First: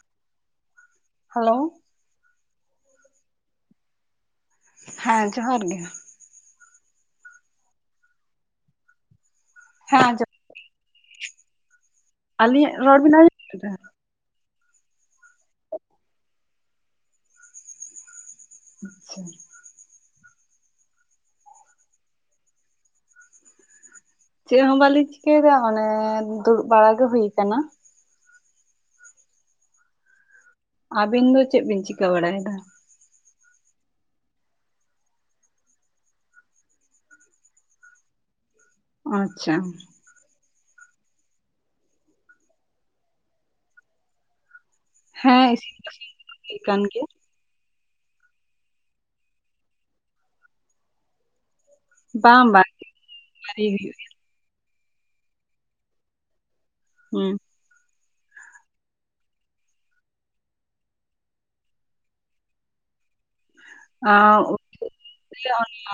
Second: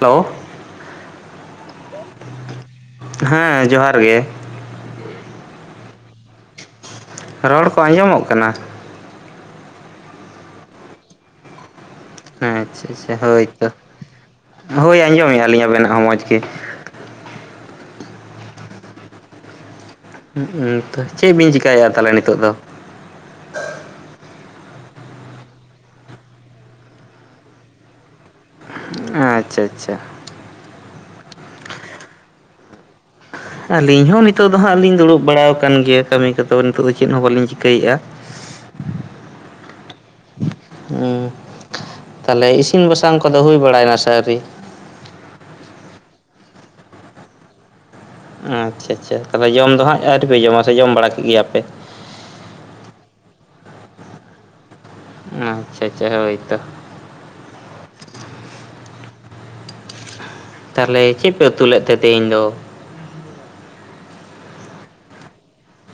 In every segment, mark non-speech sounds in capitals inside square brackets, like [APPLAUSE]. Hello. Hello [INAUDIBLE] ᱦᱮᱸ ᱡᱚᱦᱟᱨ ᱜᱮ ᱾ ᱦᱮᱸ ᱡᱚᱦᱟᱨ ᱜᱮ। ᱨᱚᱲ ᱠᱚ ᱟᱸᱡᱚᱢᱚᱜ ᱠᱟᱱᱟ? ᱦᱮᱸ ᱟᱸᱡᱚᱢᱚᱜ ᱟᱹᱞᱤᱧᱟᱜ ᱟᱪᱪᱷᱟ ᱨᱚᱲ ᱟᱪᱪᱷᱟ ᱵᱤᱱ ᱦᱳᱭ ᱟᱸᱡᱚᱢ ᱛᱚ ᱮᱫᱟ? ᱦᱳᱭ ᱟᱸᱡᱚᱢᱮᱜᱼᱟ ᱞᱤᱧ ᱟᱵᱮᱱᱟᱜ ᱦᱚᱸ ᱢᱚᱡᱽ ᱜᱮ। ᱟᱪᱷᱟ ᱦᱚᱸ ᱪᱮᱫ ᱵᱤᱱ ᱪᱮᱠᱟᱭᱟ ᱛᱟᱦᱟᱞᱮ ᱱᱤᱛᱚᱜ ᱫᱚ? ᱪᱮᱫ ᱦᱚᱸ ᱵᱟᱞᱤᱧ ᱪᱤᱠᱟᱹᱭᱮᱫᱟ ᱢᱟᱱᱮ ᱫᱩᱲᱩᱵ ᱵᱟᱲᱟ ᱜᱮ ᱦᱩᱭ ᱟᱠᱟᱱᱟ। ᱟᱪᱷᱟ-ᱟᱪᱷᱟ। ᱟᱵᱤᱱ ᱫᱚ ᱪᱮᱫ ᱵᱤᱱ ᱪᱤᱠᱟᱹ ᱵᱟᱲᱟᱭᱮᱫᱟ? ᱟᱹᱞᱤᱧ ᱦᱚᱸ ᱱᱤᱛᱚᱜ ᱫᱚ ᱦᱟᱸᱜ ᱟᱹᱞᱤᱧ ᱫᱩᱲᱩᱵ ᱵᱟᱲᱟᱣ ᱟᱠᱟᱱ ᱜᱮᱭᱟ ᱠᱟᱹᱢᱤ ᱠᱚᱫᱚ ᱱᱤᱛᱚᱜ ᱫᱚ ᱪᱮᱫ ᱦᱚᱸ ᱵᱟᱹᱞᱤᱧ ᱪᱤᱠᱟᱹᱭ ᱟ। ᱟᱪᱷᱟ ᱦᱮᱸ ᱛᱟᱞᱦᱮ ᱤᱥᱤᱱ-ᱵᱟᱥᱟᱝ ᱠᱚᱫᱚ ᱦᱩᱭ ᱵᱟᱲᱟᱭᱱᱟ ᱥᱮ ᱟᱣᱨᱤ? ᱦᱮᱸ ᱤᱥᱤᱱ-ᱵᱟᱥᱤᱱ ᱠᱟᱱ ᱜᱮᱭᱟ। ᱟᱪᱷᱟ-ᱟᱪᱷᱟ ᱛᱚᱵᱮ ᱡᱚᱢ ᱫᱚ ᱦᱟᱸᱜ ᱟᱹᱣᱨᱤᱯᱮ ᱡᱚᱢᱟ ᱥᱮ ᱡᱚᱢ ᱵᱟᱲᱟ ᱠᱮᱫ ᱜᱮᱭᱟᱯᱮ? ᱵᱟᱝ-ᱵᱟᱝ ᱟᱣᱨᱤ ᱦᱩᱭᱩᱜ-ᱟ᱾ ᱟᱪᱷᱟ-ᱟᱪᱷᱟ ᱦᱳᱭ ᱛᱚ। ᱦᱮᱸ ᱛᱟᱦᱞᱮ ᱪᱮᱫ ᱯᱮ ᱩᱛᱩ ᱞᱮᱫ ᱛᱮ ᱛᱮᱦᱮᱧ ᱫᱚ?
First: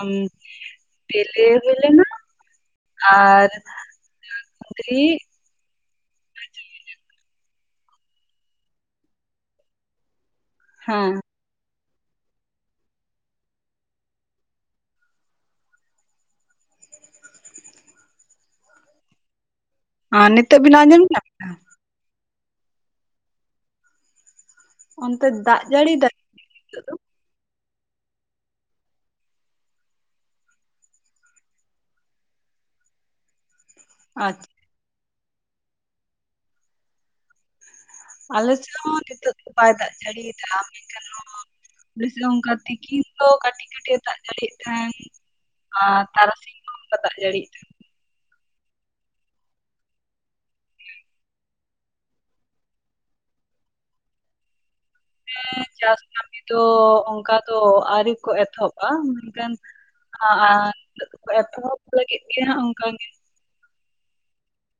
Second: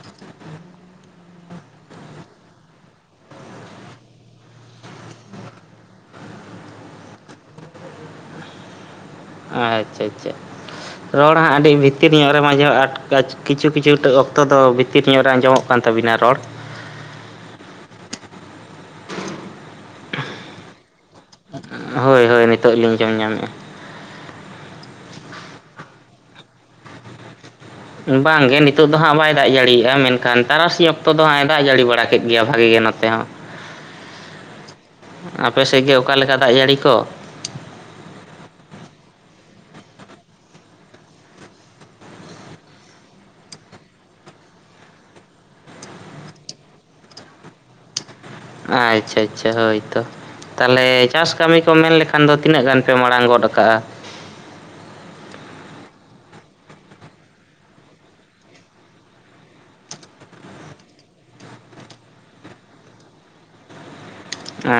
ᱟᱜ ᱵᱮᱞᱮ ᱦᱩᱭ ᱞᱮᱱᱟ। ᱟᱨ ᱠᱩᱱᱫᱽᱨᱤ ᱟᱪᱷᱟ-ᱟᱪᱷᱟ ᱦᱮᱸ ᱨᱚᱲ ᱚᱱᱟᱦᱟᱜ ᱟᱹᱰᱤ ᱵᱷᱤᱛᱤᱨ ᱧᱚᱜ ᱨᱮᱢ ᱟᱸᱡᱚᱢ ᱠᱤᱪᱷᱩ-ᱠᱤᱪᱷᱩ ᱚᱠᱛᱚ ᱫᱚ ᱵᱷᱤᱛᱤᱨ ᱧᱚᱜ ᱨᱮ ᱟᱸᱡᱚᱢᱚᱜ ᱠᱟᱱ ᱛᱟᱵᱤᱱᱟ ᱨᱚᱲ। ᱚ ᱱᱤᱛᱚᱜ ᱵᱤᱱ ᱟᱸᱡᱚᱢ ᱧᱟᱢ ᱫᱟ ᱦᱳᱭ ᱦᱳᱭ ᱱᱤᱛᱚᱜ ᱞᱤᱧ ᱟᱸᱡᱚᱢ ᱧᱟᱢᱮᱜᱼᱟ। ᱚᱱᱛᱮ ᱫᱟᱜ ᱡᱟᱹᱲᱤ ᱫᱟᱭ? ᱱᱤᱛᱚᱜ ᱫᱚ? ᱵᱟᱝᱜᱮ ᱱᱤᱛᱚᱜ ᱫᱚ ᱦᱟᱸᱜ ᱵᱟᱭ ᱫᱟᱜ ᱡᱟᱹᱲᱤᱭᱟᱜᱼᱟ ᱢᱮᱱᱠᱷᱟᱱ ᱛᱟᱨᱟᱥᱤ ᱚᱠᱛᱚ ᱫᱚ ᱦᱟᱸᱜ ᱮ ᱫᱟᱜ ᱡᱟᱹᱲᱤ ᱵᱟᱲᱟ ᱠᱮᱫ ᱜᱮᱭᱟ ᱵᱷᱟᱜᱮ ᱜᱮ ᱱᱚᱛᱮ ᱦᱚᱸ ᱟᱪᱷᱟ ᱟᱯᱮᱥᱮᱫ ᱜᱮ ᱚᱠᱟᱞᱮᱠᱟ ᱫᱟᱜ ᱡᱟᱹᱲᱤ ᱠᱚ? ᱟᱞᱮ ᱥᱮᱫ ᱦᱚᱸ ᱱᱤᱛᱚᱜ ᱫᱚ ᱵᱟᱭ ᱫᱟᱜ ᱡᱟᱹᱲᱤᱭᱮᱫᱟ ᱢᱮᱱᱠᱷᱟᱱ ᱮ ᱚᱱᱠᱟ ᱛᱤᱠᱤᱱ ᱫᱚ ᱠᱟᱹᱴᱤᱡ- ᱠᱟᱹᱴᱤᱡ ᱮ ᱫᱟᱜ ᱡᱟᱲᱤᱭᱮᱫ ᱛᱟᱦᱮᱸᱱ ᱟᱨ ᱛᱟᱨᱟᱥᱤᱧ ᱦᱚᱸ ᱫᱟᱜ ᱡᱟᱹᱲᱤᱟᱜ ᱛᱟᱦᱮᱸ ᱟᱪᱷᱟ-ᱟᱪᱷᱟ ᱦᱳᱭ ᱛᱚ ᱛᱟᱦᱚᱞᱮ ᱪᱟᱥ ᱠᱟᱹᱢᱤ ᱠᱚ ᱢᱮᱱ ᱞᱮᱠᱷᱟᱱ ᱫᱚ ᱛᱤᱱᱟᱹᱜ ᱜᱟᱱ ᱯᱮ ᱢᱟᱲᱟᱝ ᱜᱚᱫ ᱠᱟᱜᱼᱟ᱾ ᱪᱟᱥ ᱠᱟᱹᱢᱤ ᱫᱚ ᱚᱱᱠᱟ ᱫᱚ ᱟᱹᱣᱨᱤ ᱠᱚ ᱮᱛᱚᱦᱚᱵᱟ ᱢᱮᱱᱠᱷᱟᱱ ᱟᱨ ᱮᱛᱚᱦᱚᱵ ᱞᱟᱹᱜᱤᱫ ᱜᱮᱦᱟᱸᱜ ᱚᱱᱠᱟ ᱜᱮ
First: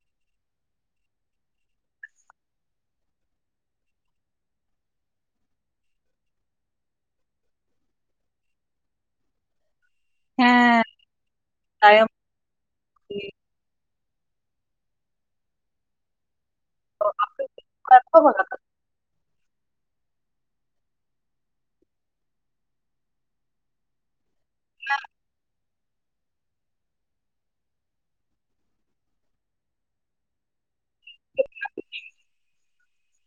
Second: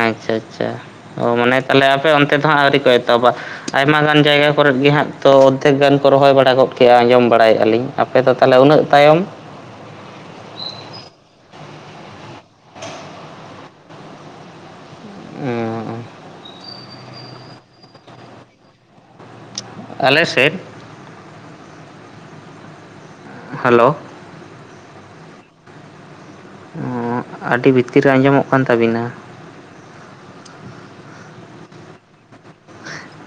ᱟᱪᱷᱟ-ᱟᱪᱷᱟ ᱚ ᱢᱟᱱᱮ ᱛᱟᱦᱚᱞᱮ ᱟᱯᱮ ᱚᱱᱛᱮ ᱫᱚᱦᱟᱸᱜ ᱟᱹᱣᱨᱤ ᱠᱚ ᱮᱛᱚᱦᱚᱵᱟ ᱟᱭᱢᱟ ᱜᱟᱱ ᱡᱟᱭᱜᱟ ᱠᱚᱨᱮᱫ ᱜᱮ ᱦᱟᱸᱜ ᱛᱚ ᱚᱫᱽᱫᱷᱮᱠ ᱜᱟᱱ ᱠᱚ ᱨᱚᱦᱚᱭ ᱵᱟᱲᱟ ᱜᱚᱫ ᱠᱮᱜᱼᱟ ᱟᱸᱡᱚᱢ ᱵᱟᱲᱟᱭᱮᱫᱼᱟᱞᱤᱧ ᱟᱯᱮ ᱫᱚ ᱛᱟᱦᱚᱞᱮ ᱩᱱᱟᱹᱜ ᱛᱟᱭᱚᱢ ᱦᱮᱸᱻ ᱛᱟᱭᱚᱢ ᱵᱟᱝ ᱟᱸᱡᱚᱢ ᱴᱷᱤᱠᱟᱹᱜ ᱠᱟᱱᱟ ᱟᱞᱮ ᱥᱮᱫ ᱦᱮᱞᱳ ᱦᱮᱸ ᱚᱸ ᱟᱹᱰᱤ ᱵᱷᱤᱛᱤᱨ ᱨᱮ ᱟᱸᱡᱚᱢᱚᱜ ᱠᱟᱱ ᱛᱟᱵᱤᱱᱟ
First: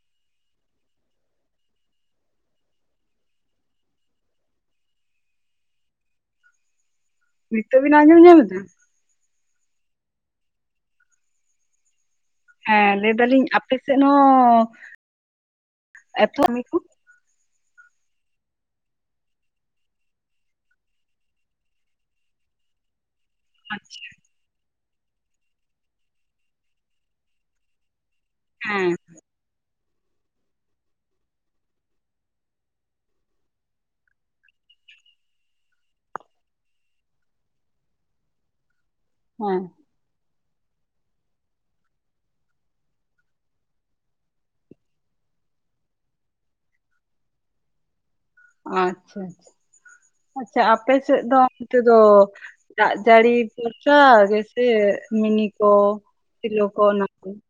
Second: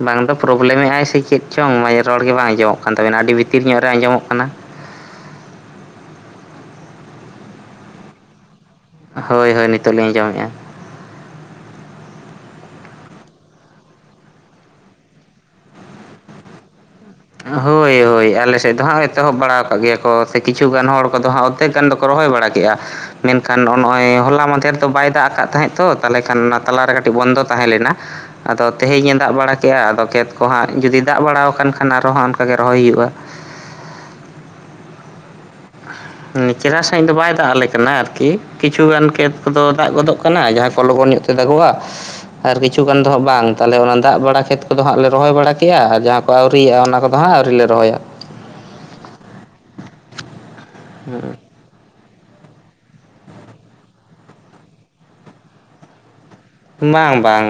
ᱵᱟᱝ ᱫᱚ ᱯᱨᱚᱵᱞᱮᱢᱮᱜ ᱟᱭ ᱥᱮ ᱪᱮᱫ ᱪᱚᱝ ᱨᱚᱲ ᱜᱮ ᱵᱟᱝ ᱟᱸᱡᱚᱢᱚᱜ ᱠᱟᱱ ᱛᱟᱵᱮᱱᱟ ᱟᱹᱰᱤ ᱵᱷᱤᱛᱤᱨ ᱧᱚᱜ ᱨᱮ ᱟᱸᱡᱚᱢᱚᱜ ᱠᱟᱱᱟ ᱱᱤᱛᱚᱜ ᱵᱮᱱ ᱟᱸᱧᱡᱚᱢ ᱧᱟᱢᱮᱫᱟ ᱦᱳᱭ ᱦᱳᱭ ᱱᱤᱛᱚᱜ ᱞᱤᱧ ᱟᱸᱡᱚᱢᱮᱫᱼᱟ᱾ ᱦᱮᱸ ᱞᱟᱹᱭ ᱫᱟᱞᱤᱧ ᱟᱯᱮ ᱥᱮᱫ ᱦᱚᱸ ᱮᱛᱚᱦᱚᱵ ᱜᱮᱠᱚ ᱦᱳᱭ-ᱦᱳᱭ ᱟᱞᱮᱥᱮᱫ ᱫᱚ ᱦᱟᱸᱜ ᱮᱛᱚᱦᱚᱵ ᱵᱟᱲᱟ ᱟᱠᱟᱫ ᱜᱮᱭᱟ ᱠᱚ ᱥᱮ ᱠᱤᱪᱷᱩᱜᱟᱱ ᱦᱚᱲ ᱠᱚᱫᱚ ᱦᱟᱸᱜ ᱯᱨᱛᱮᱠ ᱜᱟᱱ ᱫᱚᱠᱚ ᱨᱚᱦᱚᱭ ᱵᱟᱲᱟ ᱠᱮᱜᱼᱟ ᱢᱮᱱᱠᱷᱟᱱ ᱟᱪᱪᱷᱟ, ᱱᱚᱜᱼᱚᱭ ᱦᱚᱞᱟ ᱢᱟᱫᱷᱮᱨ ᱫᱚ ᱵᱟᱭ ᱫᱟᱜ ᱫ ᱠᱟᱜ ᱛᱟᱦᱮᱸᱜ ᱛᱚ ᱛᱟᱦᱚᱞᱮ ᱠᱷᱟᱱ ᱚᱱᱟ ᱛᱟᱞᱟᱨᱮ ᱠᱟᱹᱴᱤᱡ ᱵᱚᱱᱫᱚ ᱛᱟᱦᱮᱸ ᱞᱮᱱᱟ ᱟᱫᱚ ᱦᱮᱸ ᱛᱮᱦᱤᱧ ᱮ ᱫᱟᱜ ᱵᱟᱲᱟ ᱠᱼᱟ ᱟᱫᱚ ᱠᱷᱮᱛ ᱠᱚᱦᱟᱸᱜ ᱡᱩᱫᱤ ᱫᱟᱜ ᱵᱟᱲᱟᱣ ᱟᱠᱟᱱ ᱠᱷᱟᱱ ᱟᱨᱦᱚᱸ ᱦᱟᱜ ᱚᱱᱠᱟ ᱜᱮ ᱨᱚᱦᱚᱭ ᱵᱟᱲᱟ ᱦᱩᱭᱩᱜᱼᱟ᱾ ᱪᱮᱨᱦᱟ ᱥᱟᱺᱦᱤᱡ ᱫᱚ ᱵᱟᱭ ᱫᱟᱜ ᱟᱞᱮ ᱠᱟᱱᱟ ᱟᱨᱠᱤ ᱠᱤᱪᱷᱩᱜᱟᱱ ᱠᱷᱮᱛ ᱠᱚᱫᱚ ᱦᱮᱸ ᱫᱟᱜ ᱜᱚᱫᱚᱜ ᱠᱟᱱᱟ ᱠᱟᱱᱟ ᱡᱟᱦᱟᱸ ᱠᱚ ᱞᱚᱜᱚᱱ ᱧᱚᱜ ᱛᱮ ᱫᱟᱜᱚᱜ-ᱟ᱾ ᱟᱨ ᱠᱤᱪᱷᱩ ᱜᱟᱱ ᱫᱚ ᱦᱟᱸᱜ ᱵᱟᱝ ᱛᱟᱦᱞᱮ ᱚᱱᱟ ᱫᱟᱜ ᱵᱟᱲᱟ ᱠᱷᱮᱛ ᱠᱚᱫᱚ ᱦᱟᱸᱜ ᱞᱮ ᱨᱚᱦᱚᱭ ᱵᱟᱲᱟ ᱠᱮᱜᱼᱟ ᱟᱨ ᱡᱟᱦᱟᱸ ᱠᱚ ᱟᱹᱣᱨᱤ ᱭᱟᱜᱼᱟ ᱚᱱᱟ ᱠᱚᱫᱚ ᱦᱟᱸᱜ ᱟᱹᱣᱨᱤ ᱞᱮ ᱨᱚᱦᱚᱭᱟ ᱟᱪᱷᱟ-ᱟᱪᱷᱟ, ᱟᱪᱷᱟ ᱟᱯᱮ ᱥᱮᱫ ᱫᱚ ᱚᱱᱛᱮ ᱫᱚ ᱫᱟᱜ ᱡᱟᱹᱲᱤ ᱵᱚᱨᱥᱟ ᱜᱮᱥᱮ ᱢᱤᱱᱤ ᱠᱚ ᱥᱮᱞᱚ ᱠᱚ ᱚᱱᱟ ᱵᱟᱝ ᱠᱚ ᱵᱟᱝ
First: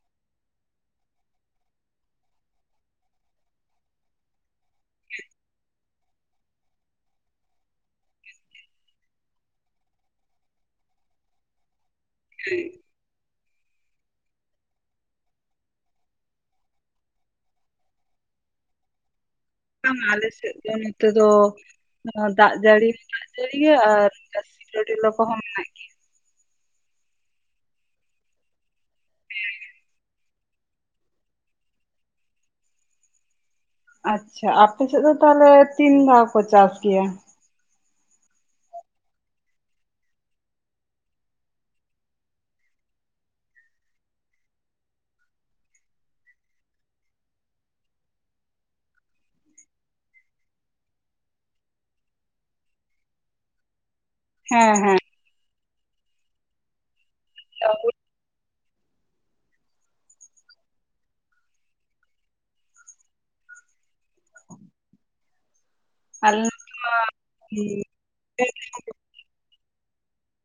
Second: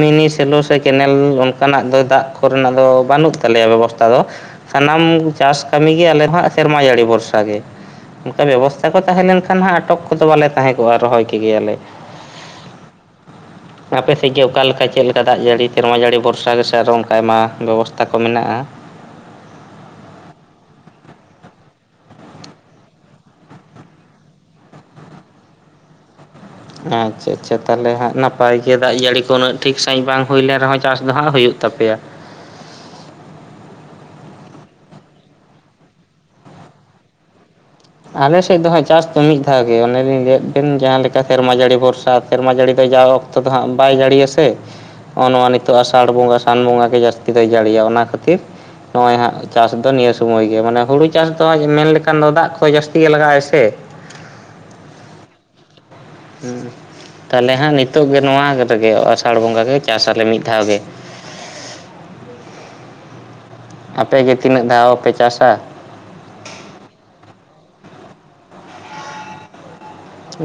ᱢᱤᱱᱤ ᱥᱮᱞᱚ ᱥᱮ ᱠᱮᱱᱮᱞ ᱚᱱᱠᱟᱱᱟᱜ ᱫᱚ ᱫᱟᱜ ᱠᱚᱨᱮᱱᱟᱜ ᱫᱚ ᱵᱟᱹᱱᱩᱜ ᱛᱟᱞᱮᱭᱟ ᱵᱮᱵᱚᱥᱛᱷᱟ ᱫᱚ ᱥᱟᱱᱟᱢ ᱪᱟᱥ ᱠᱟᱹᱢᱤᱜᱮ ᱟᱞᱮ ᱦᱟᱸᱜ ᱥᱮᱨᱢᱟ ᱡᱟᱹᱲᱤ ᱵᱷᱚᱨᱥᱟ ᱜᱮ ᱚᱱᱠᱟ ᱵᱮᱵᱚᱥᱛᱷᱟ ᱠᱚ ᱛᱟᱦᱮᱸ ᱞᱮᱱᱠᱷᱟᱱ ᱦᱟᱸᱜ ᱟᱴᱚᱠ ᱠᱚᱫᱚ ᱵᱟᱞᱮ ᱛᱟᱦᱮᱸ ᱠᱚᱜᱼᱟ ᱨᱚᱦᱚᱭ ᱠᱮᱫᱜᱮᱭᱟᱞᱮ ᱦᱮᱸ ᱟᱯᱮ ᱥᱮᱫ ᱜᱮ ᱚᱠᱟ ᱞᱮᱠᱟ ᱪᱮᱫ ᱞᱮᱠᱟ ᱫᱟᱜ ᱡᱟᱹᱲᱤ ᱥᱮᱨᱢᱟ ᱡᱟᱹᱲᱤ ᱵᱷᱚᱨᱥᱟ ᱜᱮᱥᱮ ᱟᱨ ᱚᱱᱠᱟ ᱟᱭᱢᱟ ᱵᱮᱵᱚᱥᱛᱟ ᱠᱚ ᱢᱮᱱᱟᱜᱼᱟ᱾ ᱚᱱᱠᱟ ᱢᱟ ᱟᱞᱮ ᱥᱮᱫ ᱫᱚ ᱱᱚᱛᱮ ᱫᱚ ᱫᱟᱜ ᱡᱟᱹᱲᱤ ᱦᱚᱸ ᱫᱟᱜ ᱡᱟᱹᱲᱤ ᱭᱟᱭ ᱟᱨ ᱥᱤᱨᱰᱞᱚ ᱠᱚᱦᱚᱸ ᱢᱮᱱᱟᱜ ᱜᱮᱭᱟ ᱟᱪᱷᱟ-ᱟᱪᱷᱟ ᱛᱟᱦᱚᱞᱮ ᱦᱟᱸᱜ ᱱᱟᱯᱟᱭ ᱜᱮ ᱫᱟᱜ ᱡᱟᱹᱲᱤ ᱠᱚ ᱩᱱᱟᱹᱜ ᱴᱷᱤᱠ ᱥᱟᱺᱦᱤᱡ ᱵᱟᱝ ᱦᱩᱭᱞᱮᱱ ᱨᱮᱦᱚᱸ ᱪᱟᱥ ᱫᱚ ᱦᱟᱸᱜ ᱦᱩᱭᱩᱜ ᱛᱟᱯᱮᱭᱟ ᱟᱪᱷᱟ ᱟᱯᱮᱥᱮᱫ ᱫᱚ ᱛᱟᱦᱚᱞᱮ ᱛᱤᱱ ᱫᱷᱟᱣ ᱠᱚ ᱪᱟᱥ ᱜᱮᱭᱟ ᱟᱞᱮ ᱥᱮᱫ ᱫᱚ ᱦᱟᱸᱜ ᱪᱟᱥ ᱫᱚ ᱢᱤᱫ ᱫᱷᱟᱣ ᱜᱮ ᱚᱱ ᱞᱤᱧ ᱞᱟᱹᱭᱟᱫ ᱵᱮᱱ ᱡᱟᱦᱟᱸ ᱞᱮᱠᱟ ᱥᱮᱨᱢᱟ ᱡᱟᱹᱲᱤ ᱵᱷᱚᱨᱥᱟ ᱥᱮᱨᱢᱟ ᱡᱟᱹᱲᱤ ᱫᱚ ᱡᱟᱣ ᱚᱠᱛᱚ ᱫᱚ ᱦᱟᱸᱜ ᱵᱟᱭ ᱡᱟᱹᱲᱤᱭᱟ ᱥᱮ ᱱᱚᱜᱼᱚ ᱱᱚᱣᱟ ᱱᱤᱛᱚᱜ ᱟᱥᱟᱲ ᱵᱚᱸᱜᱟ, ᱥᱟᱱ ᱵᱚᱸᱜᱟ ᱜᱮ ᱡᱟᱹᱥᱛᱤ ᱫᱚ ᱡᱟᱹᱲᱤᱭᱟ ᱚᱱᱟ ᱠᱷᱟᱹᱛᱤᱨ ᱱᱚᱜᱼᱚᱭ ᱦᱟᱸᱜ ᱪᱟᱥ ᱫᱚ ᱱᱤᱭᱟᱹ ᱥᱚᱢᱚᱭ ᱜᱮ ᱢᱟᱱᱮ ᱦᱳᱲᱳ ᱪᱟᱥ ᱫᱚ ᱦᱟᱸᱜ ᱢᱮᱱ ᱞᱮᱠᱷᱟᱱ ᱫᱚ ᱫᱟᱜ ᱠᱚ ᱡᱟᱹᱥᱛᱤ ᱜᱮ ᱞᱟᱜᱟᱜ-ᱟ ᱥᱮ ᱦᱮᱸᱻᱦᱮᱸ᱾ ᱦᱮᱸ ᱛᱟᱦᱞᱮ ᱦᱟᱸᱜ ᱱᱤᱛᱚᱜ ᱜᱮ, ᱱᱚᱣᱟ ᱨᱮᱜᱮ ᱟᱥᱟᱲ ᱵᱚᱸᱜᱟ ᱜᱮ ᱪᱟᱥ ᱟᱞᱮ ᱢᱤᱫ ᱫᱷᱟᱣ ᱜᱮ᱾ ᱟᱯᱮ ᱜᱮ ᱛᱤᱱᱟᱹᱜ ᱫᱷᱟᱣ ᱯᱮ ᱪᱟᱥᱟ? ᱟᱞᱮ ᱱᱚᱛᱮ ᱢᱟ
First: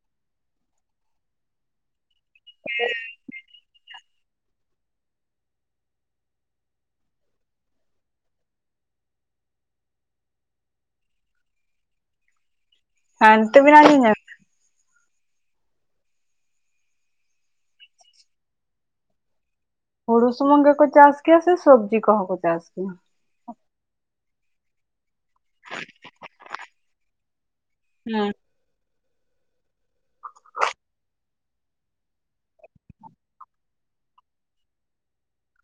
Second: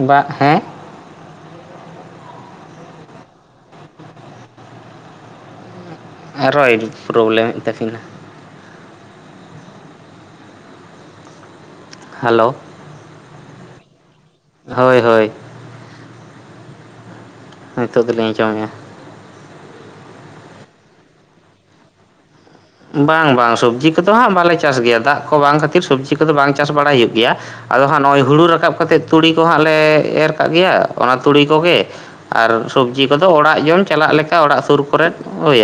ᱵᱟ ᱦᱮᱸ ᱦᱮᱸ ᱟᱨᱚᱸ ᱯᱨᱚᱵᱽᱞᱮᱢᱮᱫ ᱛᱟᱹᱠᱤᱱᱟ᱾ ᱦᱮᱞᱳ ᱦᱟᱱ ᱱᱮᱛᱚᱜ ᱵᱮᱱ ᱟᱸᱡᱚᱢᱫᱟ ᱦᱳᱭ ᱦᱳᱭ ᱱᱤᱛᱚᱜ ᱫᱚᱞᱤᱧ ᱟᱸᱡᱚᱢᱮᱫᱼᱟ᱾ ᱦᱳᱲᱳ ᱥᱩᱢᱩᱝ ᱜᱮ ᱠᱚ ᱪᱟᱥ ᱜᱮᱭᱟ ᱥᱮ ᱥᱚᱵᱽᱡᱤ ᱠᱚᱦ ᱠᱚ ᱪᱟᱥ ᱜᱮᱭᱟ? ᱵᱟᱝ-ᱵᱟᱝ ᱥᱚᱵᱽᱡᱤ ᱠᱚᱫᱚ ᱦᱟᱸᱜ ᱵᱟᱞᱮ ᱪᱟᱥ ᱜᱮᱭᱟ ᱫᱟᱜ ᱠᱚ ᱵᱟᱝ ᱠᱷᱟᱹᱛᱤᱨ ᱥᱚᱵᱽᱡᱤ ᱠᱚᱫᱚ ᱵᱟᱝ ᱪᱟᱥ ᱵᱟᱲᱟᱭ ᱦᱩᱭᱩᱜ ᱜᱮᱭᱟ᱾ ᱟᱫᱚ ᱦᱟᱸᱜ ᱱᱚᱜᱼᱚᱭ ᱦᱮᱸ ᱦᱩᱲᱩ ᱨᱟᱠᱟᱵ ᱠᱟᱛᱮᱫ ᱛᱩᱲᱤ ᱠᱚ ᱦᱟᱸᱜ ᱞᱮ ᱮᱨ ᱠᱟᱜ ᱜᱮᱭᱟ ᱚᱱᱟ ᱛᱩᱲᱤ ᱠᱚᱜᱮ᱾ ᱟᱨ ᱥᱚᱵᱽᱡᱤ ᱠᱚᱫᱚ ᱚᱲᱟᱜ ᱡᱚᱢ ᱪᱟᱞᱟᱜ ᱞᱮᱠᱟ ᱚᱲᱟᱜ ᱥᱩᱨ ᱠᱚᱨᱮᱫ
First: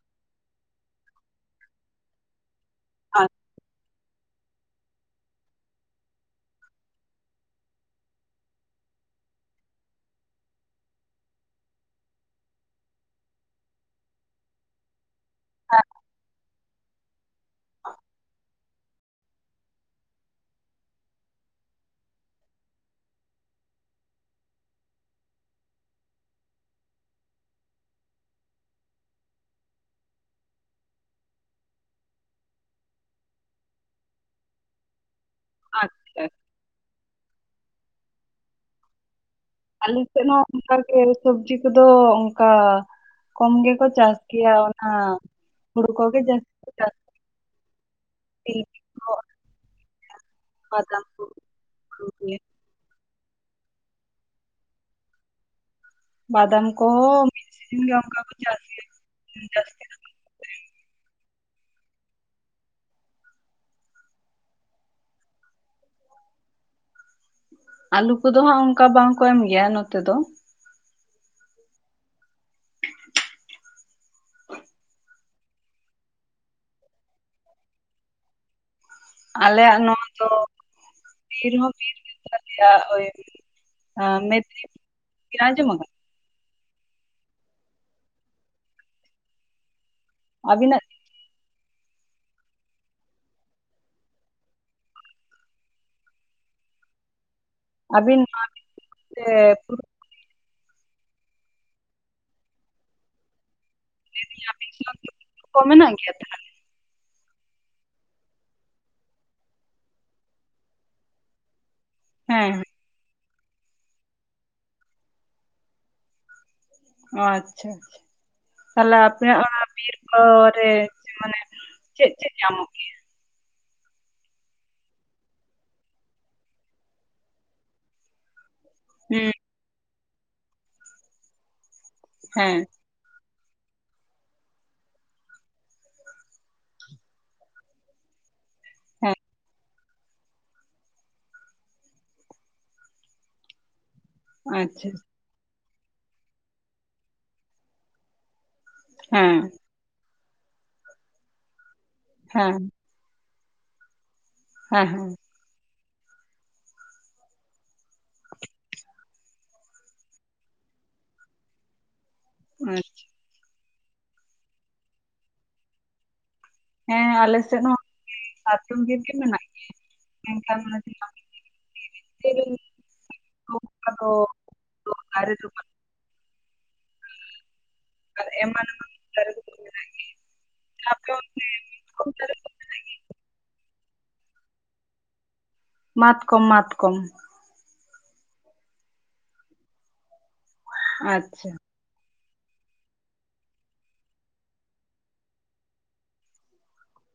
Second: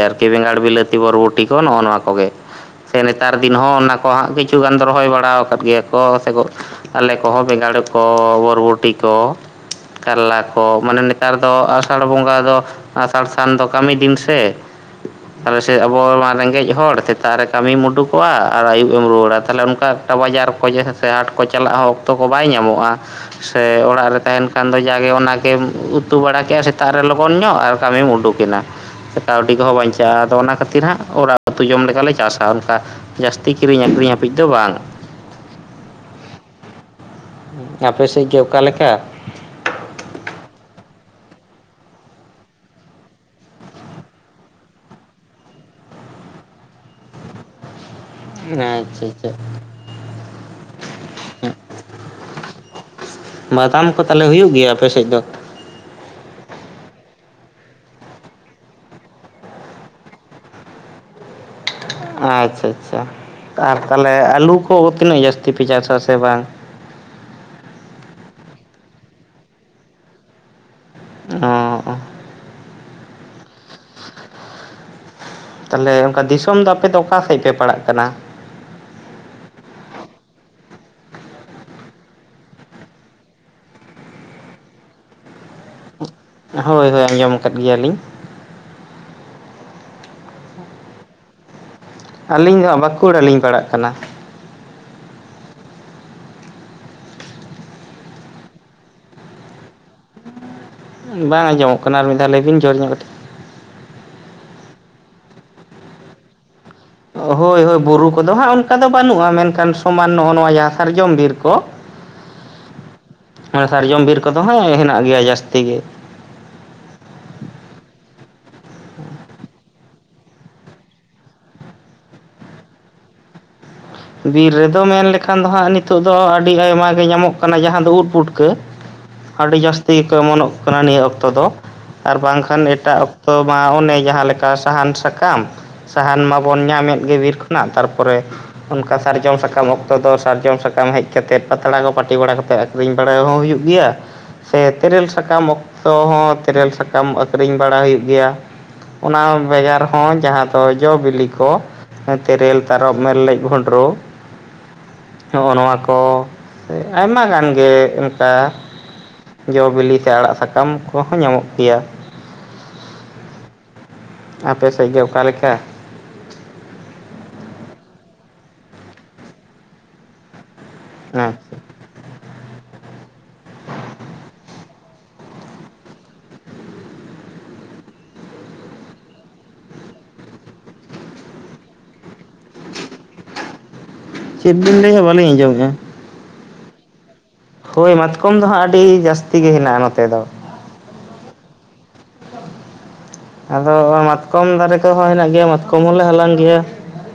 ᱟᱨᱠᱤ ᱵᱮᱸᱜᱟᱲ, ᱵᱤᱞᱟᱹᱛᱤ ᱵᱚᱨᱵᱷᱚᱴᱤ ᱠᱚ, ᱱᱚᱜᱼᱚᱭ ᱱᱚᱣᱟ ᱠᱚᱜᱮ ᱥᱮ ᱟᱪᱪᱷᱟ ᱱᱮᱛᱟᱨ ᱫᱤᱱ ᱦᱚᱸ ᱚᱱᱟ ᱠᱚ ᱦᱟᱸᱜ ᱠᱤᱪᱷᱩ ᱜᱟᱱ ᱫᱚ ᱨᱚᱦᱚᱭ ᱵᱟᱲᱟ ᱟᱠᱟᱫ ᱜᱮᱭᱟ ᱠᱚ᱾ ᱥᱮᱠᱚ ᱟᱞᱮ ᱠᱚᱦᱚᱸ ᱵᱮᱸᱜᱟᱲ ᱠᱚ ᱵᱚᱨᱵᱚᱴᱤ ᱠᱚ ᱠᱟᱨᱞᱟ ᱠᱚ, ᱢᱟᱱᱮ ᱱᱮᱛᱟᱨ ᱫᱚ ᱟᱥᱟᱲ ᱵᱚᱸᱜᱟ ᱫᱚ ᱟᱥᱟᱲ ᱥᱟᱱ ᱫᱚ ᱠᱟᱹᱢᱤ ᱫᱤᱱ ᱥᱮ ᱛᱟᱦᱞᱮ ᱥᱮ ᱟᱵᱚ ᱱᱚᱣᱟ ᱨᱮᱸᱜᱮᱡ ᱦᱚᱲ᱾ ᱥᱮᱛᱟᱜ ᱨᱮ ᱠᱟᱹᱢᱤ ᱩᱰᱩᱠᱚᱜᱼᱟ᱾ ᱟᱨ ᱟᱹᱭᱩᱵ ᱮᱢ ᱨᱩᱣᱟᱹᱲᱟ᱾ ᱛᱟᱦᱚᱞᱮ ᱚᱱᱠᱟ ᱮᱠᱴᱟ ᱵᱟᱡᱟᱨ ᱠᱚ ᱥᱮ ᱦᱟᱴ ᱠᱚ ᱪᱟᱞᱟᱜ ᱦᱚᱸ ᱚᱠᱛᱚ ᱠᱚ ᱵᱟᱭ ᱧᱟᱢᱚᱜᱼᱟ᱾ ᱥᱮ ᱚᱲᱟᱜ ᱨᱮ ᱛᱟᱦᱮᱱ ᱠᱷᱟᱱ ᱫᱚ ᱡᱟᱜᱮ ᱚᱱᱟ ᱜᱮᱢ ᱩᱛᱩ ᱵᱟᱲᱟ ᱠᱮᱜᱼᱟ, ᱥᱮᱛᱟᱜ ᱨᱮ ᱞᱚᱜᱚᱱ ᱧᱚᱜ ᱟᱨ ᱠᱟᱹᱢᱤᱢ ᱩᱰᱩᱠᱼᱟ᱾ ᱠᱟᱹᱣᱰᱤ ᱠᱚᱦᱚᱸ ᱵᱟᱧᱪᱟᱜᱼᱟ᱾ ᱟᱫᱚ ᱚᱱᱟ ᱠᱷᱟᱹᱛᱤᱨ ᱦᱟᱸᱜ ᱚᱲᱟᱜ ᱩᱛᱩ ᱡᱚᱢ ᱞᱮᱠᱟ ᱞᱮ ᱪᱟᱥᱟ᱾ ᱚᱱᱠᱟ ᱡᱟᱹᱥᱛᱤ ᱠᱤᱨᱤᱧ ᱟᱹᱠᱷᱨᱤᱧ ᱦᱟᱹᱵᱤᱡ ᱫᱚ ᱵᱟᱝ᱾ ᱟᱪᱪᱷᱟ᱾ ᱟᱯᱮ ᱥᱮᱫ ᱜᱮ ᱚᱠᱟ ᱞᱮᱠᱟ? ᱟᱞᱮ ᱥᱮᱫ ᱦᱚᱸ ᱚᱱᱠᱟ ᱜᱮ, ᱥᱚᱵᱽᱡᱤ ᱠᱚᱫᱚ ᱚᱱᱠᱟ ᱠᱚᱢ ᱜᱮᱠᱚ ᱪᱟᱥ ᱜᱮᱭᱟ᱾ ᱚᱱᱟ ᱦᱩᱲᱩ ᱠᱚᱜᱮ ᱡᱟᱹᱥᱛᱤ ᱠᱚ ᱪᱟᱥ ᱜᱮᱭᱟ, ᱟᱪᱪᱷᱟ ᱟᱪᱪᱷᱟ᱾ [UNINTELLIGIBLE] ᱵᱟᱫᱟᱢ ᱠᱚ ᱛᱟᱦᱚᱞᱮ ᱦᱩᱭᱩᱜ ᱜᱮᱭᱟ ᱟᱯᱮ ᱥᱮᱫ ᱫᱚ? ᱵᱟᱫᱟᱢ ᱠᱚ [UNINTELLIGIBLE] ᱥᱤᱡᱤᱱ ᱜᱮ ᱚᱱᱠᱟ ᱠᱚ ᱪᱟᱥ ᱜᱮᱭᱟ᱾ ᱡᱟᱹᱥᱛᱤ ᱫᱚ ᱟᱪᱪᱷᱟ, ᱟᱪᱪᱷᱟ ᱟᱨ ᱛᱟᱦᱚᱞᱮ ᱟᱹᱞᱩ ᱠᱚ ᱛᱤᱱᱟᱹᱜ ᱡᱟᱹᱥᱛᱤ ᱯᱮ ᱪᱟᱥᱟ ᱥᱮ ᱵᱟᱝ? ᱟᱞᱩ ᱠᱚᱫᱚ ᱦᱟᱸᱜ ᱚᱱᱠᱟ ᱵᱟᱝ ᱠᱚ ᱮᱢ ᱜᱮᱭᱟ ᱱᱚᱛᱮ ᱫᱚ᱾ ᱚᱻ ᱚᱸ᱾ ᱛᱟᱦᱞᱮ ᱚᱱᱠᱟ ᱫᱤᱥᱚᱢ ᱫᱚ ᱟᱯᱮ ᱫᱚ ᱚᱠᱟ ᱥᱮᱫ ᱯᱮ ᱯᱟᱲᱟᱜ ᱠᱟᱱᱟ? ᱟᱞᱮᱭᱟᱜ ᱱᱚᱣᱟ ᱫᱚ ᱵᱤᱨ ᱦᱚᱸ [UNINTELLIGIBLE] ᱜᱮ ᱛᱟᱞᱮᱭᱟ᱾ ᱢᱮ [UNINTELLIGIBLE] ᱟᱡᱚᱢ ᱟᱠᱟᱫᱟ? ᱦᱳᱭ ᱦᱳᱭ ᱟᱸᱡᱚᱢ ᱟᱠᱟᱫ ᱜᱮᱭᱟ ᱞᱤᱧ᱾ ᱟᱵᱤᱱᱟᱜ ᱟᱹᱞᱤᱧ ᱫᱚ ᱵᱟᱸᱠᱩᱲᱟ ᱞᱤᱧ ᱯᱟᱲᱟᱜ ᱠᱟᱱᱟ᱾ ᱟᱹᱵᱤᱱ [UNINTELLIGIBLE] ᱵᱟᱝ ᱟᱸᱡᱚᱢᱚᱜ ᱠᱟᱱᱟ ᱟᱨ ᱢᱤᱫ ᱫᱷᱟᱣ ᱞᱟᱹᱭ ᱵᱤᱱ ᱡᱳᱨ ᱧᱚᱜ ᱠᱟᱛᱮᱫ᱾ [UNINTELLIGIBLE] ᱠᱚ ᱢᱮᱱᱟᱜ ᱜᱮᱭᱟ ᱛᱟᱦᱞᱮ? ᱦᱳᱭ ᱦᱳᱭ ᱵᱩᱨᱩ ᱠᱚᱫᱚ ᱦᱟᱸᱜ ᱚᱱᱠᱟ ᱫᱚ ᱵᱟᱹᱱᱩᱜᱼᱟ ᱾ ᱢᱮᱱᱠᱷᱟᱱ ᱥᱚᱢᱟᱱ ᱱᱚᱜᱼᱚᱭ ᱱᱚᱣᱟ ᱡᱟᱦᱟᱸ ᱥᱟᱨᱡᱚᱢ ᱵᱤᱨ ᱠᱚ [INAUDIBLE] ᱦᱮᱸ ᱦᱮᱸᱻ ᱥᱟᱨᱡᱚᱢ ᱵᱤᱨ ᱠᱚᱫᱚ ᱦᱟᱜ ᱦᱮᱸ ᱦᱮᱱᱟᱜ ᱜᱮᱭᱟ, ᱡᱟᱹᱥᱛᱤ ᱜᱮ᱾ ᱚ ᱟᱪᱪᱷᱟ, ᱟᱪᱪᱷᱟ᱾ ᱛᱟᱦᱚᱞᱮ ᱟᱯᱮᱭᱟᱜ ᱚᱱᱟ ᱵᱤᱨ ᱠᱚᱨᱮ ᱢᱟᱱᱮ ᱪᱮᱫ ᱪᱮᱫ ᱧᱟᱢᱚᱜ ᱜᱮᱭᱟ? ᱵᱤᱨ ᱨᱮ ᱫᱚ ᱢᱮᱱ ᱞᱮᱠᱷᱟᱱ ᱫᱚ ᱦᱟᱸᱜ ᱱᱤᱛᱚᱜ ᱫᱚ ᱟᱹᱰᱤ ᱟᱭᱢᱟ ᱜᱮ ᱧᱟᱢᱚᱜ ᱠᱟᱱᱟ᱾ ᱡᱟᱦᱟᱸ ᱫᱚ ᱩᱫ ᱯᱩᱴᱠᱟᱹ ᱦᱩᱸ ᱟᱹᱰᱤ ᱡᱟᱹᱥᱛᱤ ᱜᱮᱠᱚ ᱳᱢᱚᱱᱚᱜ ᱠᱟᱱᱟ᱾ ᱱᱤᱭᱟᱹ ᱚᱠᱛᱚ ᱫᱚ ᱟᱨ ᱦᱮᱸ ᱵᱟᱝᱠᱷᱟᱱ ᱮᱴᱟᱜ ᱚᱠᱛᱚ ᱢᱟ ᱚᱱᱮ ᱡᱟᱦᱟᱸᱞᱮᱠᱟ ᱥᱟᱦᱟᱱ ᱥᱟᱠᱟᱢ ᱥᱟᱦᱟᱱ ᱢᱟᱵᱚᱱ ᱧᱟᱢᱮᱫ ᱜᱮ ᱵᱤᱨ ᱠᱷᱚᱱᱟᱜ, ᱛᱟᱨᱯᱚᱨᱮ ᱚᱱᱠᱟ ᱦᱮᱸ ᱥᱟᱨᱡᱚᱢ ᱥᱟᱠᱟᱢ ᱚᱠᱛᱚ ᱚᱠᱛᱚ ᱫᱚ ᱥᱟᱨᱡᱚᱢ ᱥᱟᱠᱟᱢ ᱦᱮᱡ ᱠᱟᱛᱮᱫ, ᱯᱟᱛᱲᱟ ᱠᱚ ᱯᱟᱹᱴᱤ ᱵᱟᱲᱟ ᱠᱟᱛᱮ ᱟᱹᱠᱷᱨᱤᱧ ᱵᱟᱲᱟ ᱦᱚᱸ ᱦᱩᱭᱩᱜ ᱜᱮᱭᱟ᱾ ᱥᱮ ᱟᱪᱪᱷᱟ ᱛᱮᱨᱮᱞ ᱥᱟᱠᱟᱢ ᱚᱠᱛᱚ ᱦᱚᱸ ᱛᱮᱨᱮᱞ ᱥᱟᱠᱟᱢ ᱟᱹᱠᱷᱨᱤᱧ ᱵᱟᱲᱟ ᱦᱩᱭᱩᱜ ᱜᱮᱭᱟ᱾ ᱚᱱᱟ ᱦᱮᱸ ᱵᱮᱜᱟᱨ ᱦᱚᱸ ᱡᱟᱦᱟᱸ ᱫᱚ ᱡᱚ ᱵᱤᱞᱤ ᱠᱚ᱾ ᱦᱮᱸ ᱛᱮᱨᱮᱞ, ᱦᱟᱨᱚᱯ, ᱢᱮᱨᱞᱮᱡ, ᱵᱷᱚᱱᱴᱨᱳ, ᱦᱮᱸ ᱦᱮᱸ᱾ ᱱᱚᱜᱼᱚ ᱱᱚᱣᱟ ᱠᱚ ᱟᱭᱢᱟ ᱜᱟᱱ ᱜᱮ ᱚᱱᱠᱟ ᱾ ᱡᱚ ᱵᱤᱞᱤ ᱥᱮ ᱟᱲᱟᱜ ᱥᱟᱠᱟᱢ ᱠᱚᱦᱚᱸ ᱧᱟᱢᱚᱜ ᱜᱮᱭᱟ ᱾ ᱟᱪᱪᱷᱟ ᱾ ᱟᱯᱮ ᱥᱮᱫ ᱜᱮ ᱚᱠᱟ ᱞᱮᱠᱟ? ᱦᱮᱸ ᱟᱞᱮ ᱥᱮᱫ ᱦᱚᱸ ᱥᱟᱨᱡᱚᱢ ᱵᱤᱨ ᱜᱮ ᱢᱮᱱᱟᱜ ᱜᱮᱭᱟ, ᱢᱮᱱᱠᱷᱟᱱ ᱚᱱᱟ ᱟᱪᱪᱷᱟ [UNINTELLIGIBLE] ᱟᱫᱚ [UNINTELLIGIBLE] ᱫᱟᱨᱮ ᱫᱚ ᱟᱨ ᱮᱢᱟᱱ ᱮᱢᱟᱱ ᱫᱟᱨᱮ ᱠᱚᱦᱚᱸ ᱢᱮᱱᱟᱜ ᱜᱮᱭᱟ᱾ ᱟᱯᱮ ᱚᱱᱛᱮ [UNINTELLIGIBLE] ᱪᱮᱫ ᱵᱤᱱ ᱞᱟᱹᱭᱮᱫᱟ ᱵᱟᱹᱞᱤᱧ ᱟᱡᱚᱢᱮᱫᱼᱟ ᱾ ᱢᱟᱛᱠᱚᱢ ᱢᱟᱛᱠᱚᱢ ᱾ ᱦᱳᱭ ᱢᱟᱛᱠᱚᱢ ᱫᱚ ᱦᱟᱸᱜ ᱟᱹᱰᱤ ᱡᱟᱹᱥᱛᱤ ᱜᱮ ᱦᱮᱱᱟᱜᱼᱟ ᱱᱚᱛᱮ ᱫᱚ ᱾ ᱟᱪᱪᱷᱟ ᱾ ᱟᱫᱚ ᱢᱟᱛᱠᱚᱢ ᱫᱟᱨᱮ ᱠᱚᱦᱚᱸ ᱦᱮᱱᱟᱜ ᱜᱮᱭᱟ, ᱢᱟᱛᱠᱚᱢ ᱦᱚᱸᱞᱮ ᱦᱟᱞᱟᱝ ᱜᱮᱭᱟ ᱾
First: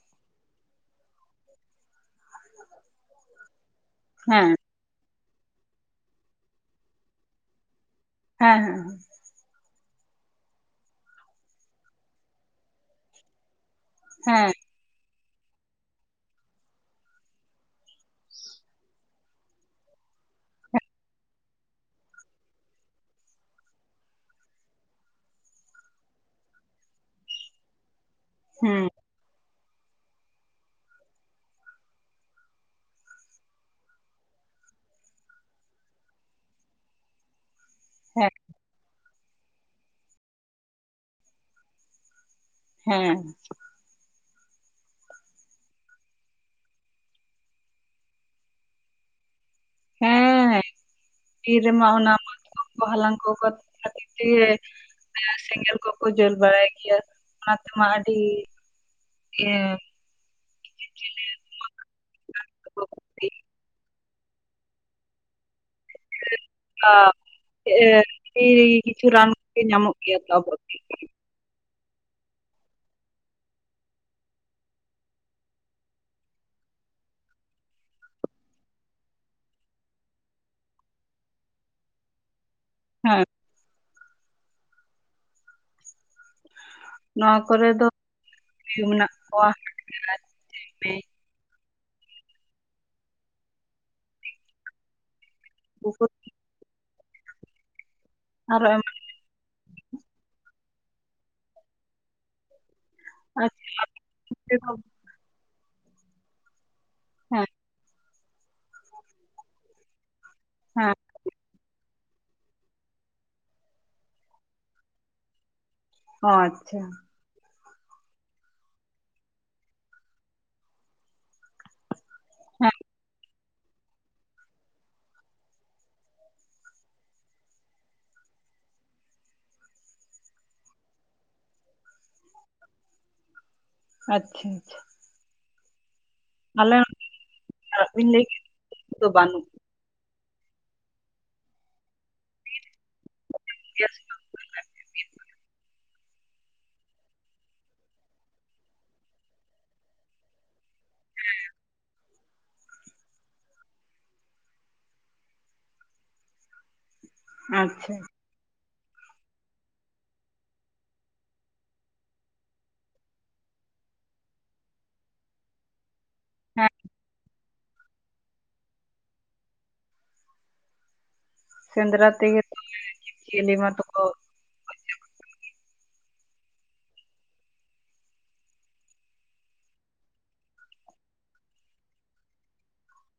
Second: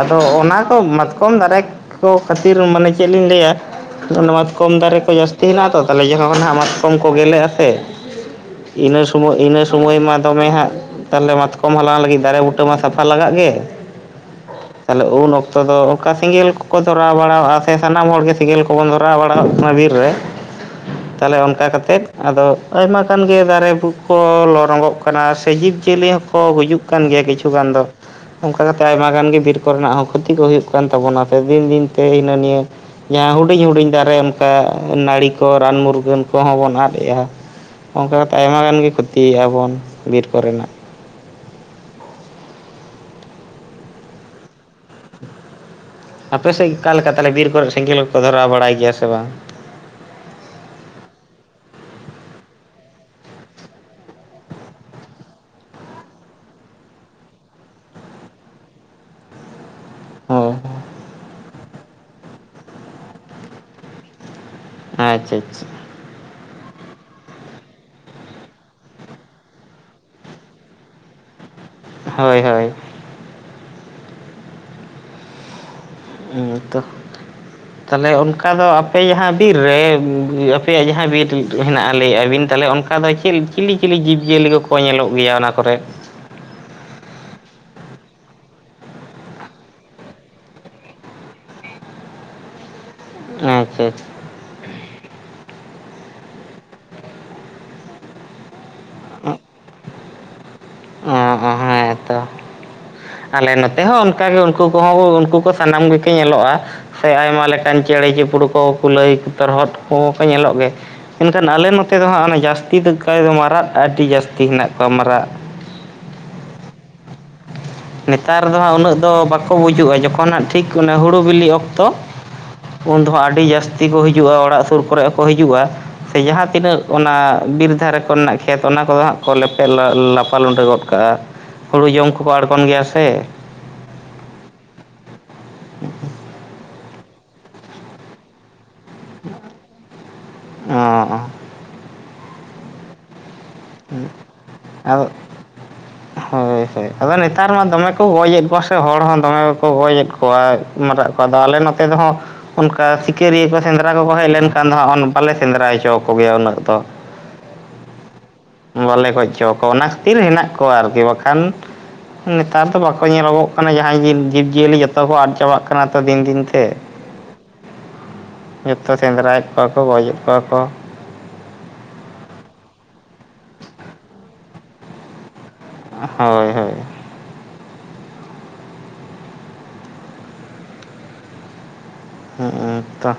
ᱟᱫᱚ ᱚᱱᱟ ᱠᱚ ᱢᱟᱛᱠᱚᱢ ᱫᱟᱨᱮ ᱠᱚ ᱠᱷᱟᱹᱛᱤᱨ ᱢᱟᱱᱮ ᱪᱮᱫ ᱞᱤᱧ ᱞᱟᱹᱭᱟ ᱦᱮᱸ ᱢᱟᱛᱠᱚᱢ ᱫᱟᱨᱮ ᱠᱚ ᱡᱟᱹᱥᱛᱤ ᱦᱮᱱᱟᱜᱼᱟ ᱛᱚ, ᱛᱟᱦᱚᱞᱮ ᱡᱚᱠᱷᱚᱱ ᱦᱟᱜ ᱢᱟᱛᱠᱚᱢ ᱠᱚ ᱜᱮᱞᱮᱜᱼᱟ ᱥᱮ ᱦᱮᱸ ᱤᱱᱟᱹ ᱥᱚᱢᱚᱭ ᱤᱱᱟᱹ ᱥᱚᱢᱚᱭ ᱢᱟ ᱫᱚᱢᱮ ᱦᱟᱸᱜ ᱛᱟᱦᱚᱞᱮ ᱢᱟᱛᱠᱚᱢ ᱦᱟᱞᱟᱝ ᱞᱟᱹᱜᱤᱫ ᱫᱟᱨᱮ ᱵᱩᱴᱟᱹ ᱢᱟ ᱥᱟᱯᱷᱟ ᱞᱟᱜᱟᱜ ᱜᱮ ᱾ ᱦᱮᱸ ᱾ ᱛᱟᱦᱚᱞᱮ ᱩᱱ ᱚᱠᱛᱚ ᱫᱚ ᱚᱱᱠᱟ ᱥᱮᱸᱜᱮᱞ ᱠᱚᱠᱚ ᱫᱷᱚᱨᱟᱣ ᱵᱟᱲᱟᱣᱟᱜᱼᱟ ᱥᱮ ᱥᱟᱱᱟᱢ ᱦᱚᱲ ᱜᱮ ᱥᱮᱸᱜᱮᱞ ᱠᱚᱵᱚᱱ ᱫᱷᱚᱨᱟᱣ ᱵᱟᱲᱟᱣᱟᱜ ᱠᱟᱱᱟ ᱵᱤᱨ ᱨᱮ ᱾ ᱛᱟᱦᱚᱞᱮ ᱚᱱᱠᱟ ᱠᱟᱛᱮᱫ ᱟᱫᱚ ᱟᱭᱢᱟ ᱜᱟᱱ ᱜᱮ ᱫᱟᱨᱮ ᱠᱚ ᱞᱚ ᱨᱚᱸᱜᱚᱜ ᱠᱟᱱᱟ ᱥᱮ ᱡᱤᱵᱽ ᱡᱤᱭᱟᱹᱞᱤ ᱦᱚᱸᱠᱚ ᱜᱩᱡᱩᱜ ᱠᱟᱱ ᱜᱮᱭᱟ ᱠᱤᱪᱷᱩ ᱜᱟᱱ ᱫᱚ, ᱚᱱᱠᱟ ᱠᱟᱛᱮ ᱦᱮᱸ ᱟᱭᱢᱟ ᱜᱟᱱ ᱜᱮ ᱵᱤᱨ ᱠᱚ ᱨᱮᱱᱟᱜ ᱦᱚᱸ ᱠᱷᱚᱛᱤ ᱠᱚ ᱦᱩᱭᱩᱜ ᱠᱟᱱ ᱛᱟᱵᱚᱱᱟ ᱛᱚ ᱫᱤᱱ ᱫᱤᱱᱛᱮ ᱦᱤᱱᱟᱹ ᱱᱤᱭᱟᱹ ᱡᱟᱦᱟᱸ ᱦᱩᱰᱤᱧ ᱦᱩᱰᱤᱧ ᱫᱟᱨᱮ ᱚᱱᱠᱟ ᱱᱟᱹᱲᱤ ᱠᱚ ᱨᱟᱱ ᱢᱩᱨᱜᱟᱹᱱ ᱠᱚᱦᱚᱸ ᱵᱚᱱ ᱟᱫᱮᱜᱼᱟ᱾ ᱚᱱᱠᱟ ᱦᱮᱸ ᱠᱟᱛᱮᱫ ᱟᱭᱢᱟ ᱜᱟᱱ ᱜᱮ ᱠᱷᱚᱛᱤᱭᱮᱫᱼᱟ ᱵᱚᱱ ᱵᱤᱨ ᱠᱚ ᱨᱮᱱᱟᱜ ᱾ ᱦᱮᱸ ᱾ ᱟᱯᱮ ᱥᱮᱫ ᱚᱠᱟ ᱞᱮᱠᱟ ᱛᱟᱦᱚᱞᱮ ᱵᱤᱨ ᱠᱚᱨᱮ ᱥᱮᱸᱜᱮᱞ ᱠᱚᱠᱚ ᱫᱷᱚᱨᱟᱣ ᱵᱟᱲᱟᱭ ᱜᱮᱭᱟ ᱥᱮ ᱵᱟᱝ? ᱦᱮᱸ ᱦᱮᱸ [INAUDIBLE] ᱵᱤᱨ ᱨᱮ ᱢᱟ ᱚᱱᱟ ᱢᱟᱛᱠᱚᱢ ᱠᱚ ᱦᱟᱞᱟᱝ ᱠᱚ ᱞᱟᱹᱜᱤᱫ ᱛᱮ ᱦᱮᱸ ᱥᱮᱸᱜᱮᱞ ᱠᱚᱠᱚ ᱡᱳᱞ ᱵᱟᱲᱟᱭ ᱜᱮᱭᱟ ᱚᱱᱟ ᱛᱮᱢᱟ ᱟᱹᱰᱤ [UNINTELLIGIBLE] ᱦᱳᱭ ᱦᱳᱭ᱾ ᱟᱪᱪᱷᱟ ᱟᱪᱪᱷᱟ᱾ [UNINTELLIGIBLE] ᱠᱤᱪᱷᱩ ᱨᱟᱱ ᱠᱚᱜᱮ ᱧᱟᱢᱚᱜ ᱜᱮᱭᱟ ᱛᱟᱵᱚᱱ ᱾ ᱦᱳᱭ ᱦᱳᱭ᱾ ᱦᱩᱸ ᱛᱚ᱾ ᱛᱟᱦᱚᱞᱮ ᱚᱱᱠᱟ ᱫᱚ ᱟᱯᱮ ᱡᱟᱦᱟᱸ ᱵᱤᱨ ᱨᱮ ᱟᱯᱮᱭᱟᱜ ᱡᱟᱦᱟᱸ ᱵᱤᱨ ᱦᱮᱱᱟᱜᱼᱟ ᱞᱟᱹᱭᱮᱫ ᱟᱹᱵᱤᱱ ᱛᱟᱦᱚᱞᱮ ᱚᱱᱠᱟ ᱟᱫᱚ ᱦᱮᱸ ᱪᱮᱫ ᱪᱤᱞᱤ ᱪᱤᱞᱤ ᱡᱤᱵᱽ ᱡᱤᱭᱟᱹᱞᱤ ᱠᱚᱠᱚ ᱧᱮᱞᱚᱜ ᱜᱮᱭᱟ ᱚᱱᱟ ᱠᱚᱨᱮ? ᱱᱚᱣᱟ ᱠᱚᱨᱮ ᱫᱚ ᱤᱭᱟᱹ ᱢᱮᱱᱟᱜ ᱠᱚᱣᱟ [UNINTELLIGIBLE] ᱟᱪᱪᱷᱟ ᱟᱪᱪᱷᱟ᱾ [UNINTELLIGIBLE] ᱟᱨ ᱦᱚᱸ ᱮᱢ [UNINTELLIGIBLE] ᱚᱸ ᱦᱚᱸ ᱦᱮᱸᱛᱚ ᱟᱞᱮ ᱱᱚᱛᱮ ᱟᱪᱪᱷᱟ ᱦᱚᱸ ᱚᱱᱠᱟ ᱜᱮ ᱩᱱᱠᱩ ᱠᱚᱦᱚᱸ ᱩᱱᱠᱩ ᱠᱚ ᱥᱟᱱᱟᱢ ᱜᱮᱠᱚ ᱧᱮᱞᱚᱜᱼᱟ ᱥᱮ ᱟᱭᱢᱟ ᱦᱮᱸ ᱞᱮᱠᱟᱱ ᱪᱮᱬᱮ ᱪᱤᱯᱲᱩ ᱠᱚ ᱠᱩᱞᱟᱹᱭ ᱛᱚᱨᱦᱚᱫ ᱠᱚᱠᱚ ᱧᱮᱞᱚᱜ ᱜᱮ ᱦᱮᱸ ᱢᱮᱱᱠᱷᱟᱱ ᱟᱞᱮ ᱱᱚᱛᱮ ᱫᱚ ᱦᱟᱸᱜ ᱚᱱᱟ ᱡᱟᱹᱥᱛᱤ ᱫᱚ ᱠᱟᱭ ᱫᱚ ᱢᱟᱨᱟᱫ ᱟᱹᱰᱤ ᱡᱟᱹᱥᱛᱤ ᱦᱮᱱᱟᱜ ᱠᱚᱣᱟ ᱢᱟᱨᱟᱫ ᱾ ᱦᱚᱸ ᱟᱪᱪᱷᱟ ᱱᱮᱛᱟᱨ ᱫᱚ ᱦᱟᱸᱜ ᱩᱱᱟᱹᱜ ᱫᱚ ᱵᱟᱠᱚ ᱵᱩᱡᱩᱜ-ᱟ ᱡᱚᱠᱷᱚᱱ ᱦᱟᱸᱜ ᱴᱷᱤᱠ ᱦᱩᱲᱩ ᱵᱤᱞᱤᱜ ᱚᱠᱛᱚᱼᱼ ᱦᱮᱸ ᱩᱱ ᱫᱚ ᱦᱟᱜ ᱟᱹᱰᱤ ᱡᱟᱹᱥᱛᱤ ᱠᱚ ᱦᱤᱡᱩᱜ-ᱟ ᱚᱲᱟᱜ ᱥᱩᱨ ᱠᱚᱨᱮᱜ ᱦᱚᱸᱠᱚ ᱦᱤᱡᱩᱜ-ᱟ᱾ ᱥᱮ ᱡᱟᱦᱟᱸ ᱛᱤᱱᱟᱹᱜ ᱚᱱᱟ ᱵᱤᱨ ᱫᱷᱟᱨᱮ ᱠᱚᱨᱮᱱᱟᱜ ᱠᱷᱮᱛ ᱚᱱᱟ ᱠᱚᱫᱚ ᱦᱟᱸᱜ ᱠᱚ ᱞᱮᱯᱮ ᱞᱟᱯᱟ ᱞᱩᱸᱰᱟᱹ ᱜᱚᱜᱼᱼ ᱠᱟᱜ-ᱟ, ᱦᱳᱲᱩ ᱡᱚᱢ ᱠᱚᱠᱚ ᱟᱬᱜᱚᱱ ᱜᱮᱭᱟ ᱥᱮᱼᱼ ᱟᱪᱪᱷᱟ-ᱟᱪᱪᱷᱟ ᱟᱞᱮ [UNINTELLIGIBLE] ᱵᱟᱱᱩᱜᱼᱼ ᱚᱸ ᱜᱮᱭᱟ ᱟᱫᱚᱜᱼᱼ ᱦᱳᱭ-ᱦᱳᱭ ᱟᱫᱚ ᱱᱮᱛᱟᱨ ᱢᱟ ᱫᱚᱢᱮ ᱠᱚ ᱜᱚᱡᱮᱫ ᱠᱚᱣᱟ ᱥᱮ ᱦᱚᱲ ᱦᱚᱸ ᱫᱚᱢᱮ ᱠᱚ ᱜᱚᱡᱮᱫ ᱠᱚᱣᱟᱼᱼ ᱢᱟᱨᱟᱜ ᱠᱚ ᱟᱫᱚ ᱟᱞᱮ ᱱᱚᱛᱮ ᱨᱮᱦᱚᱸᱼᱼ ᱚᱱᱠᱟ ᱥᱤᱠᱟᱹᱨᱤᱭᱟᱹ ᱠᱚ ᱥᱮᱸᱫᱽᱨᱟ ᱠᱚᱠᱚ ᱦᱮᱡ ᱞᱮᱱᱠᱷᱟᱱ ᱫᱚ ᱦᱟᱸᱜ ᱵᱟᱞᱮ ᱥᱮᱸᱱᱫᱽᱨᱟ ᱦᱚᱪᱚ ᱟᱠᱚ ᱜᱮᱭᱟ ᱩᱱᱟᱹᱜ ᱫᱚᱼᱼ ᱟᱪᱪᱷᱟ ᱵᱟᱞᱮ ᱜᱚᱡ ᱦᱚᱪᱚ ᱟᱠᱚᱣᱟ ᱚᱱᱟ ᱠᱷᱟᱹᱛᱤᱨ ᱦᱮᱱᱟᱜ ᱠᱚᱣᱟ ᱟᱨᱠᱤ ᱵᱟᱠᱷᱟᱱᱼᱼ ᱱᱮᱛᱟᱨ ᱫᱚ ᱵᱟᱠᱚ ᱧᱮᱞᱚ-ᱜᱚᱜ ᱠᱟᱱᱟ ᱡᱟᱦᱟᱸᱭ ᱡᱤᱵ ᱡᱤᱵᱽᱡᱤᱭᱟᱹᱞᱤ ᱡᱚᱛᱚ ᱠᱚ ᱟᱫ ᱪᱟᱵᱟᱜᱼᱼ ᱠᱟᱱᱟ ᱛᱚ ᱫᱤᱱ-ᱫᱤᱱ ᱛᱮᱼᱼ ᱦᱮᱸ ᱡᱷᱚᱛᱚ ᱥᱮᱸᱫᱽᱨᱟᱭᱮᱫ ᱠᱚᱣᱟ ᱠᱚ ᱜᱚᱡᱮᱫ ᱠᱚᱣᱟ ᱠᱚ᱾ ᱥᱮᱸᱫᱽᱨᱟ ᱛᱮᱜᱮ ᱛᱮ ᱡᱤᱵᱽ ᱡᱤᱭᱟᱹᱞᱤ ᱢᱟᱛᱚ ᱛᱚ-ᱠᱚᱼᱼ ᱦᱳᱭ-ᱦᱳᱭ ᱦᱮᱸ ᱛᱚᱦ